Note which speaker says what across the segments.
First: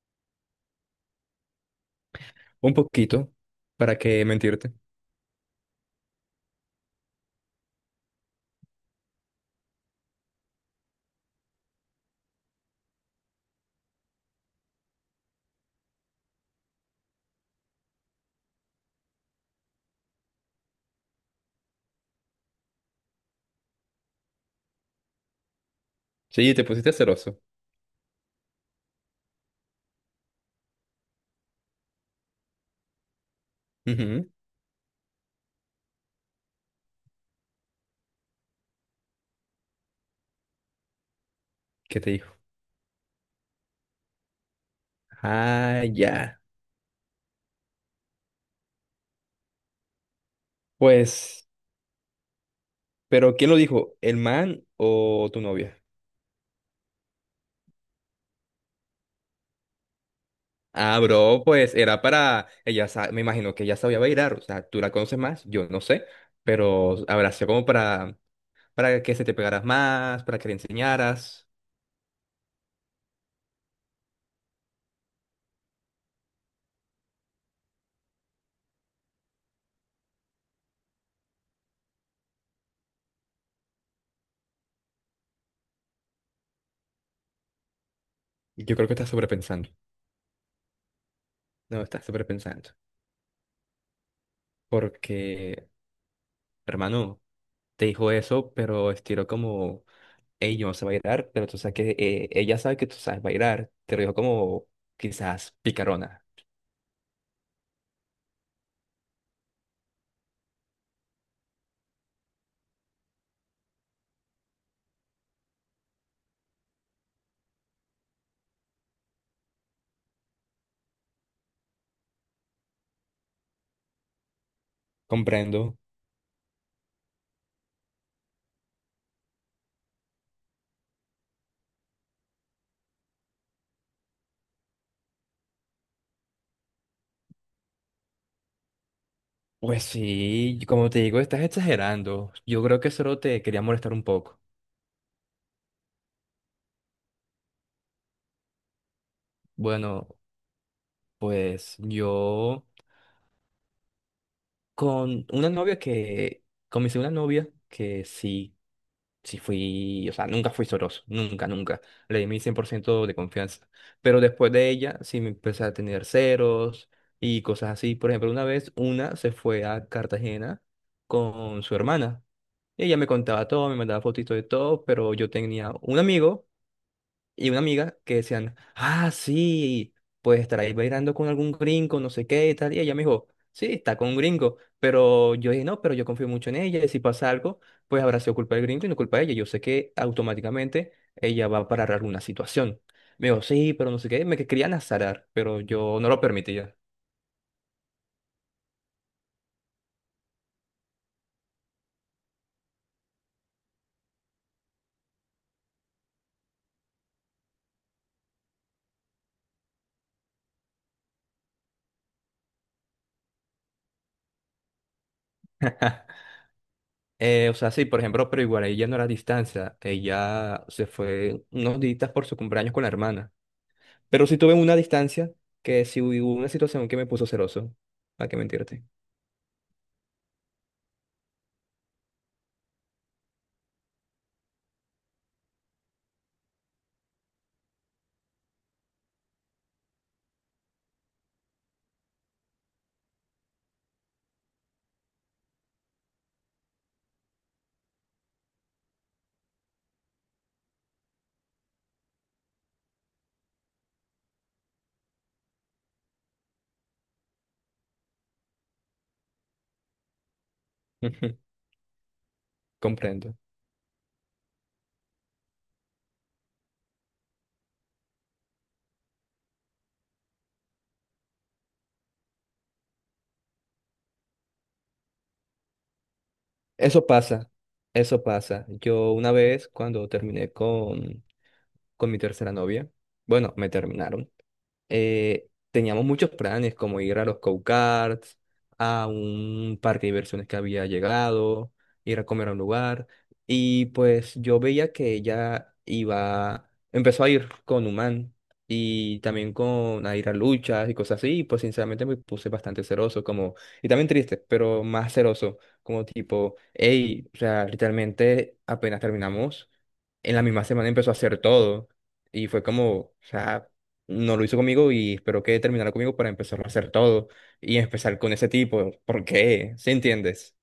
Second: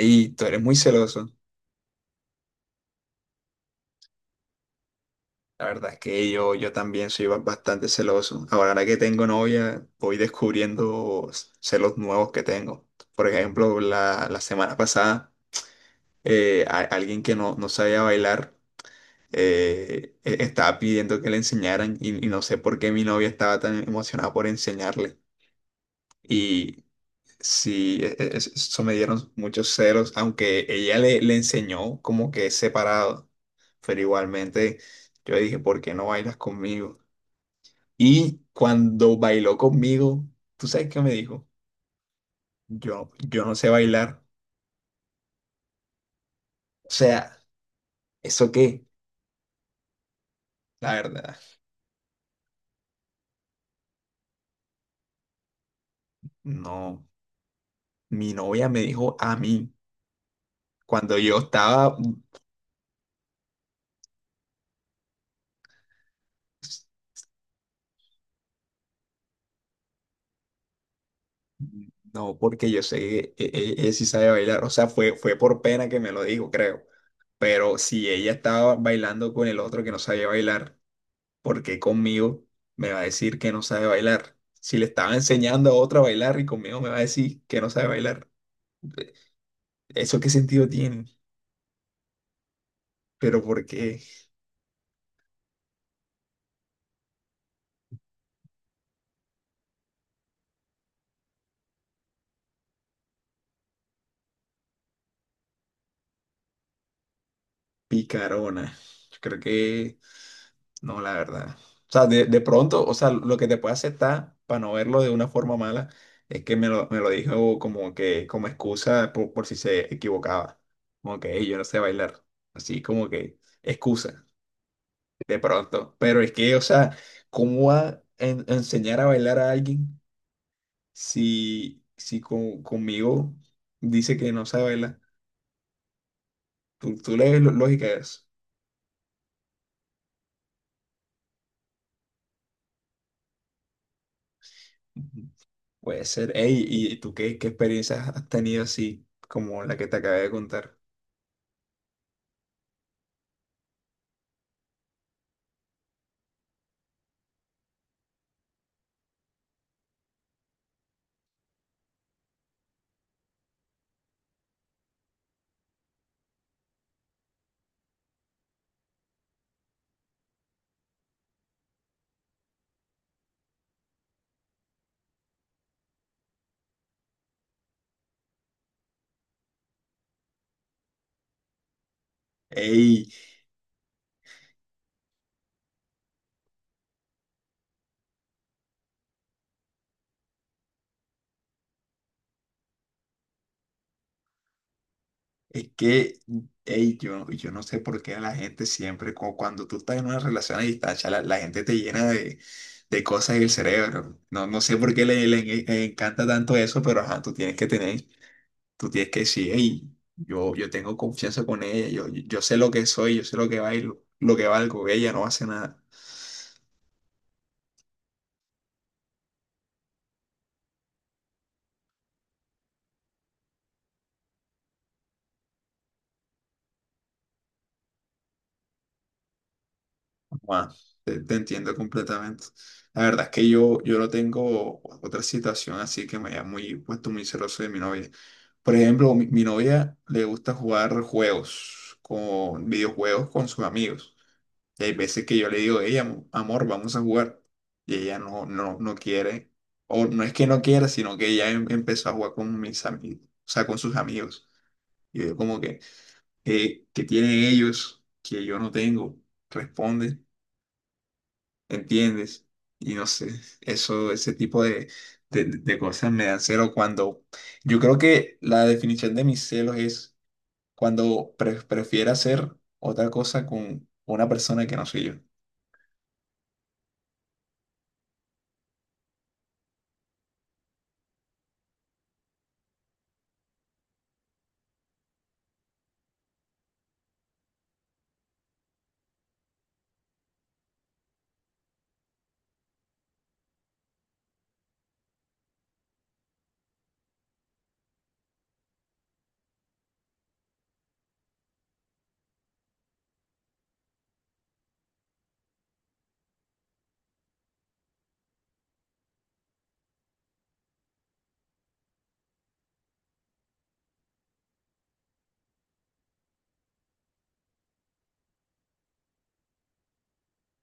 Speaker 1: Y tú eres muy celoso.
Speaker 2: Un poquito, para que mentirte.
Speaker 1: La verdad es que yo también soy bastante celoso. Ahora que tengo novia, voy descubriendo celos nuevos que tengo. Por ejemplo, la semana pasada, alguien que no sabía bailar estaba pidiendo que le enseñaran y no sé por qué mi novia estaba tan emocionada por enseñarle.
Speaker 2: Sí, te pusiste celoso.
Speaker 1: Sí, eso me dieron muchos celos, aunque ella le enseñó como que es separado, pero
Speaker 2: Ujú.
Speaker 1: igualmente yo le dije, ¿por qué no bailas conmigo? Y cuando bailó conmigo, ¿tú sabes qué me dijo?
Speaker 2: ¿Qué te dijo?
Speaker 1: Yo no sé bailar.
Speaker 2: Ah, ya.
Speaker 1: O sea, ¿eso qué? La verdad,
Speaker 2: Pues, ¿pero quién lo dijo? ¿El man o tu novia?
Speaker 1: no. Mi novia me dijo a mí,
Speaker 2: Ah,
Speaker 1: cuando yo
Speaker 2: bro, pues
Speaker 1: estaba,
Speaker 2: era para... Me imagino que ella sabía bailar, o sea, tú la conoces más, yo no sé, pero habrá sido como para que se te pegaras más, para que le enseñaras.
Speaker 1: no, porque yo sé que ella sí sabe bailar, o sea, fue por pena que me lo dijo, creo. Pero si ella estaba bailando con el otro que no sabía bailar, ¿por qué conmigo me va a decir que no sabe bailar? Si le estaba enseñando a otra a bailar y conmigo me va a decir que no sabe bailar.
Speaker 2: Yo creo que estás
Speaker 1: Eh,
Speaker 2: sobrepensando.
Speaker 1: ¿Eso qué sentido tiene?
Speaker 2: No, estás sobrepensando.
Speaker 1: Pero ¿por qué
Speaker 2: Porque, hermano, te dijo eso, pero estilo como... Hey, yo no sé bailar, pero tú sabes que ella sabe que tú sabes bailar. Te lo dijo como quizás picarona.
Speaker 1: picarona? Yo creo que no, la verdad. O sea, de pronto, o sea, lo que te puede aceptar para no verlo de una forma mala es que me lo dijo como que como excusa por si se equivocaba. Como que "Ey, yo no sé bailar". Así como que excusa. De
Speaker 2: Comprendo.
Speaker 1: pronto. Pero es que, o sea, ¿cómo va a enseñar a bailar a alguien si conmigo dice que no sabe bailar? ¿Tú le ves lógica a eso?
Speaker 2: Pues sí, como te digo, estás exagerando. Yo creo que solo te quería molestar un poco.
Speaker 1: Ujú. Puede ser. Ey, ¿y tú qué, qué experiencias has tenido así como la que te
Speaker 2: Bueno,
Speaker 1: acabé de contar?
Speaker 2: pues yo con una novia que, con mi segunda novia, que sí. Sí fui, o sea, nunca fui soroso, nunca, nunca. Le di mi 100% de confianza. Pero después de ella, sí me empecé a tener ceros y cosas así. Por ejemplo, una vez una se fue a Cartagena con su hermana. Y ella me contaba todo, me mandaba fotitos de todo, pero yo tenía un amigo y una amiga que decían, ah, sí, pues estará ahí bailando con algún gringo, no sé qué y tal. Y ella me
Speaker 1: Ey.
Speaker 2: dijo, sí, está con un gringo. Pero yo dije, no, pero yo confío mucho en ella. Y si pasa algo, pues habrá sido culpa del gringo y no culpa de ella. Yo sé que automáticamente ella va a parar alguna situación. Me dijo, sí, pero no sé qué. Querían azarar, pero
Speaker 1: Es
Speaker 2: yo no
Speaker 1: que,
Speaker 2: lo permitía.
Speaker 1: ey, yo no sé por qué a la gente siempre, cuando tú estás en una relación a distancia, la gente te llena de cosas en el cerebro. No sé por qué le encanta tanto eso, pero ajá, tú tienes que tener, tú tienes que decir, hey, yo tengo confianza con ella, yo sé lo que soy, yo sé lo que bailo, lo que valgo, ella no hace nada.
Speaker 2: O sea, sí, por ejemplo, pero igual ella no era a distancia. Ella se fue unos días por su cumpleaños con la hermana. Pero sí tuve una distancia que sí hubo una situación que me puso celoso. ¿Para qué mentirte?
Speaker 1: Bueno, te entiendo completamente. La verdad es que yo no tengo otra situación así que me haya muy, puesto muy celoso de mi novia. Por ejemplo, mi novia le gusta jugar juegos, con videojuegos con sus amigos. Y hay veces que yo le digo, ella, amor, vamos a jugar. Y ella no quiere, o no es que no quiera, sino que ella empezó a jugar con mis amigos, o sea, con sus amigos. Y yo como que, ¿qué tienen ellos que yo no tengo? Responde.
Speaker 2: Ujú.
Speaker 1: ¿Entiendes? Y no sé,
Speaker 2: Comprendo.
Speaker 1: eso, ese tipo de, de cosas me dan celo cuando, yo creo que la definición de mis celos es cuando prefiero hacer otra cosa con una persona que no soy yo.
Speaker 2: Eso pasa, eso pasa. Yo una vez cuando con mi tercera novia, bueno, me terminaron. Teníamos muchos planes, como ir a los go-karts, a un parque de diversiones que había llegado, ir a comer a un lugar. Y pues yo veía que ella iba, empezó a ir con Human y también con a ir a luchas y cosas así. Y pues sinceramente me puse bastante celoso, como, y también triste, pero más celoso, como tipo, hey, o sea, literalmente apenas terminamos, en la misma semana empezó a hacer todo. Y fue como, o sea, no lo hizo conmigo y espero que terminara conmigo para empezarlo a hacer todo y empezar con ese tipo. ¿Por qué? ¿Sí entiendes?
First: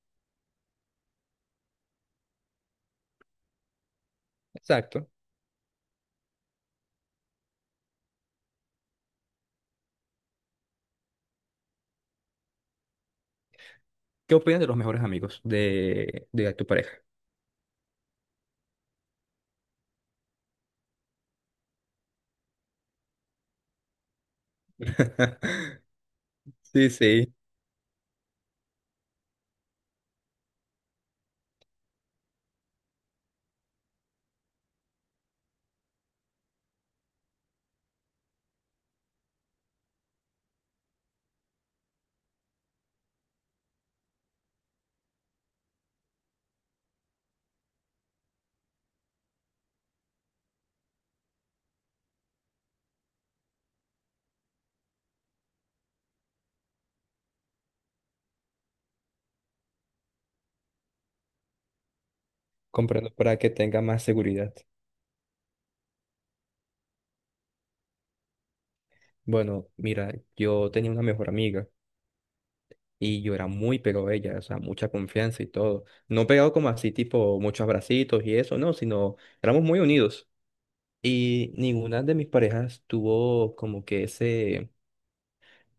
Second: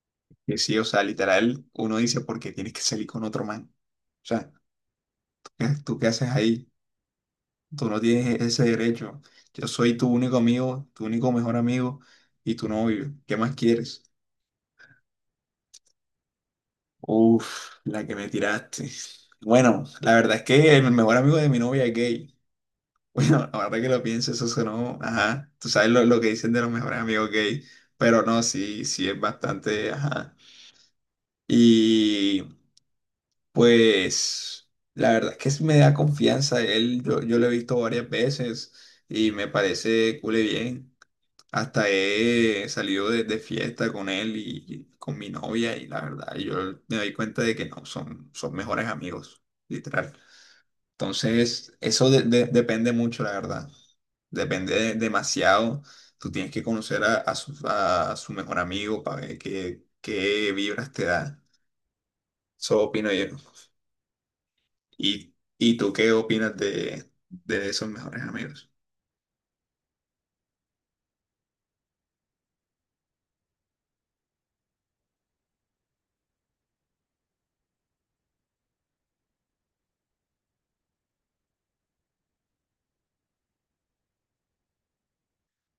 Speaker 1: Que sí, o sea, literal, uno dice, ¿porque tienes que salir con otro man? O sea,
Speaker 2: Exacto.
Speaker 1: ¿tú qué haces ahí? Tú no tienes ese derecho. Yo soy tu único amigo, tu único mejor amigo y tu novio. ¿Qué más quieres?
Speaker 2: ¿Qué opinas de los mejores amigos de tu pareja?
Speaker 1: Uf, la que me tiraste. Bueno, la verdad es que el mejor amigo de mi novia es gay. Bueno, ahora que lo pienso, eso sonó, ajá. Tú sabes lo que dicen de los
Speaker 2: Sí,
Speaker 1: mejores amigos
Speaker 2: sí,
Speaker 1: gay, pero no, sí, sí es bastante, ajá. Y pues, la verdad es que sí me da confianza él. Yo lo he visto varias veces y me parece cool y bien. Hasta he salido de fiesta con él y con mi novia y la verdad, yo me doy cuenta de que no, son, son mejores amigos, literal. Entonces, eso depende mucho, la verdad. Depende demasiado. Tú tienes que conocer a su mejor amigo para ver qué, qué vibras te da. Eso opino
Speaker 2: comprendo
Speaker 1: yo.
Speaker 2: para que tenga más seguridad.
Speaker 1: Y tú qué opinas de esos mejores amigos?
Speaker 2: Bueno, mira, yo tenía una mejor amiga y yo era muy pegado a ella, o sea, mucha confianza y todo. No pegado como así, tipo muchos abracitos y eso, no, sino éramos muy unidos. Y ninguna de mis parejas tuvo como que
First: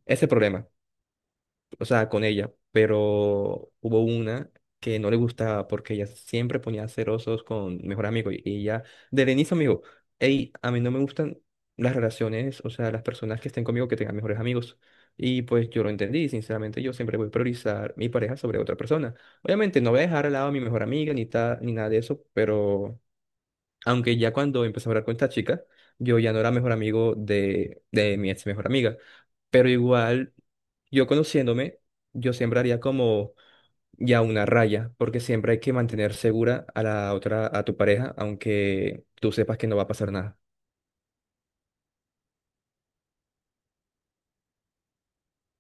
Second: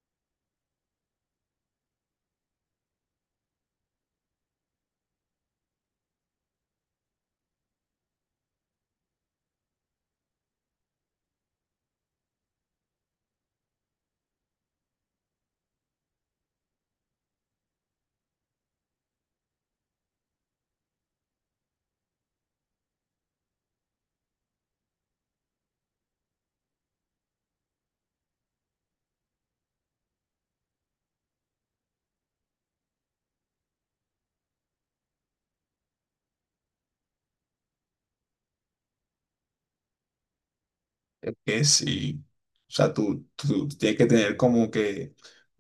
Speaker 2: ese problema. O sea, con ella, pero hubo una que no le gustaba porque ella siempre ponía cerosos con mejor amigo y ella, desde el inicio me dijo, hey, a mí no me gustan las relaciones, o sea, las personas que estén conmigo que tengan mejores amigos. Y pues yo lo entendí, sinceramente yo siempre voy a priorizar mi pareja sobre otra persona. Obviamente no voy a dejar al lado a mi mejor amiga ni nada de eso, pero aunque ya cuando empecé a hablar con esta chica, yo ya no era mejor amigo de mi ex mejor amiga. Pero igual, yo conociéndome, yo siempre haría como ya una raya, porque siempre hay que mantener segura a la otra, a tu pareja, aunque tú sepas que no va a pasar nada.
Speaker 1: Que sí, o sea, tú tienes que tener como que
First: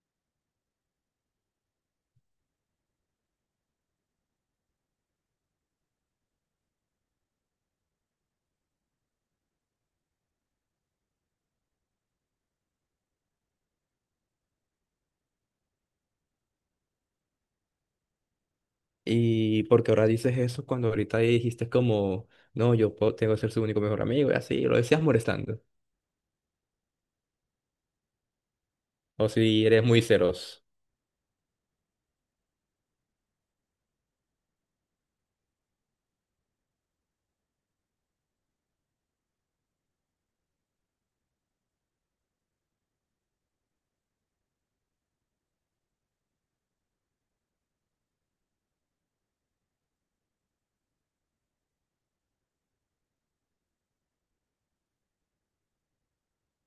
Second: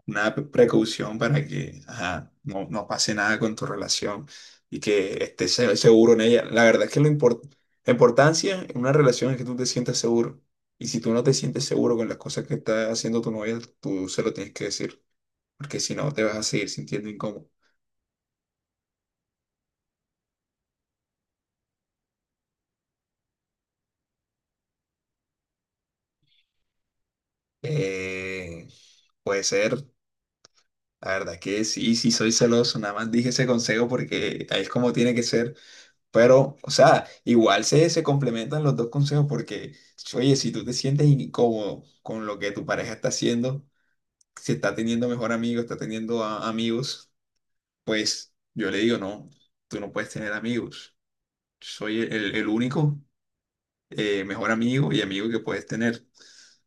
Speaker 1: una precaución para que ajá, no pase nada con tu relación y que estés seguro en ella. La verdad es que lo la importancia en una relación es que tú te sientas seguro. Y si tú no te sientes seguro con las cosas que está haciendo tu novia, tú se lo tienes que decir, porque si no te vas a seguir sintiendo incómodo.
Speaker 2: Y porque ahora dices eso cuando ahorita dijiste como, no, tengo que ser su único mejor amigo, y así, lo decías molestando.
Speaker 1: Eh,
Speaker 2: O
Speaker 1: puede
Speaker 2: si eres
Speaker 1: ser,
Speaker 2: muy celoso.
Speaker 1: la verdad que sí, sí soy celoso, nada más dije ese consejo porque ahí es como tiene que ser. Pero, o sea, igual se complementan los dos consejos porque, oye, si tú te sientes incómodo con lo que tu pareja está haciendo, si está teniendo mejor amigo, está teniendo amigos, pues yo le digo, no, tú no puedes tener amigos. Soy el, el único mejor amigo y amigo que puedes tener.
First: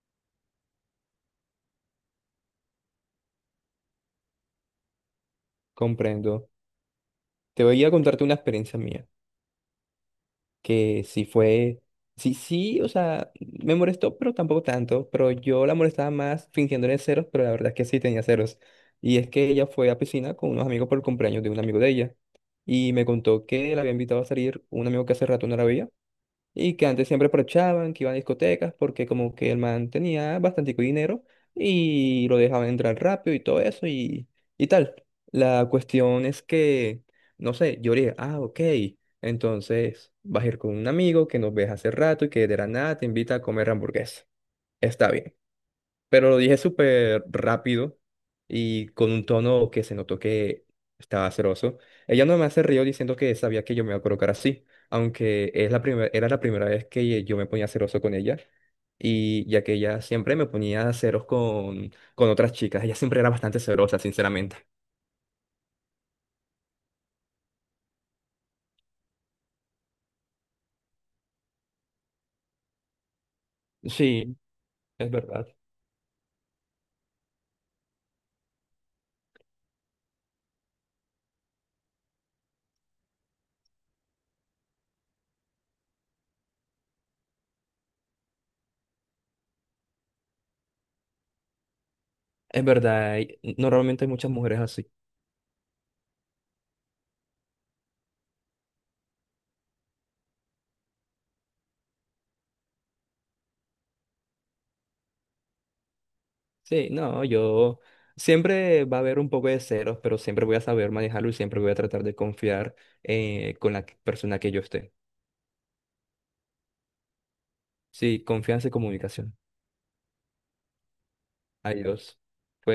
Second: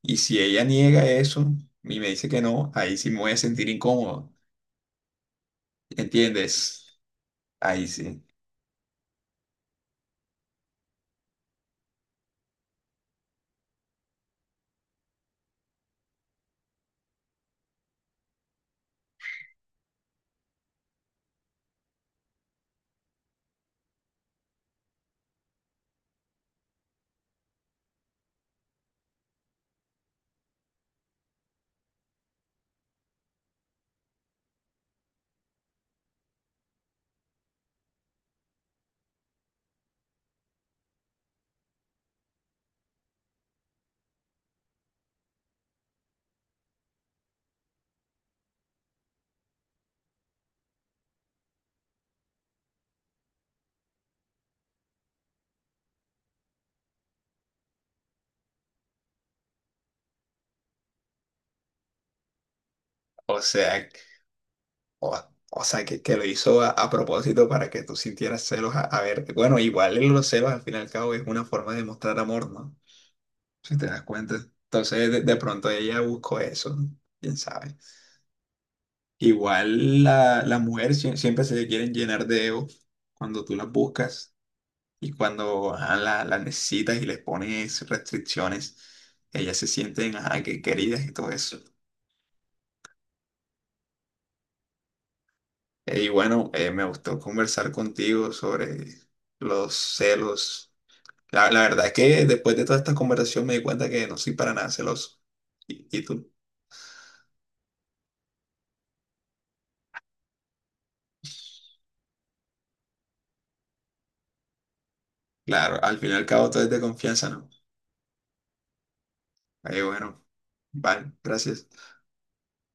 Speaker 1: Y si ella niega eso y me dice que no, ahí sí me voy a sentir incómodo.
Speaker 2: Comprendo.
Speaker 1: ¿Entiendes?
Speaker 2: Te voy
Speaker 1: Ahí
Speaker 2: a
Speaker 1: sí.
Speaker 2: contarte una experiencia mía. Que sí fue, sí, sí, o sea, me molestó, pero tampoco tanto, pero yo la molestaba más fingiéndole ceros, pero la verdad es que sí tenía ceros. Y es que ella fue a piscina con unos amigos por el cumpleaños de un amigo de ella, y me contó que la había invitado a salir un amigo que hace rato no la veía, y que antes siempre aprovechaban, que iban a discotecas, porque como que el man tenía bastante dinero y lo dejaban entrar rápido y todo eso y tal. La cuestión es que, no sé, yo dije, ah, ok, entonces vas a ir con un amigo que nos ves hace rato y que de la nada te invita a comer hamburguesa. Está bien. Pero lo dije súper rápido y con un tono que se notó que estaba celoso. Ella no me hace río diciendo que sabía que yo me iba a colocar así, aunque es era la primera vez que yo me ponía celoso con ella. Y ya que ella siempre me ponía celos con otras chicas, ella siempre era
Speaker 1: O
Speaker 2: bastante
Speaker 1: sea,
Speaker 2: celosa, sinceramente.
Speaker 1: O, o sea, que lo hizo a propósito para que tú sintieras celos a ver. Bueno, igual en los celos al fin y al cabo es una forma de mostrar amor, ¿no? Si te das
Speaker 2: Sí,
Speaker 1: cuenta. Entonces,
Speaker 2: es
Speaker 1: de
Speaker 2: verdad.
Speaker 1: pronto ella buscó eso, ¿no? Quién sabe. Igual la, las mujeres siempre se quieren llenar de ego cuando tú las buscas y cuando ajá, las necesitas y les pones restricciones, ellas se sienten ajá, que queridas y todo eso.
Speaker 2: Es verdad, y normalmente hay muchas mujeres así.
Speaker 1: Y bueno, me gustó conversar contigo sobre los celos. La verdad es que después de toda esta conversación me di cuenta que no soy para nada celoso. Y tú?
Speaker 2: Sí, no, yo siempre va a haber un poco de ceros, pero siempre voy a saber manejarlo y siempre voy a tratar de confiar con la persona que yo esté.
Speaker 1: Claro, al fin y al cabo todo es de confianza, ¿no?
Speaker 2: Sí, confianza y comunicación.
Speaker 1: Ahí bueno, vale, gracias.
Speaker 2: Adiós. Fue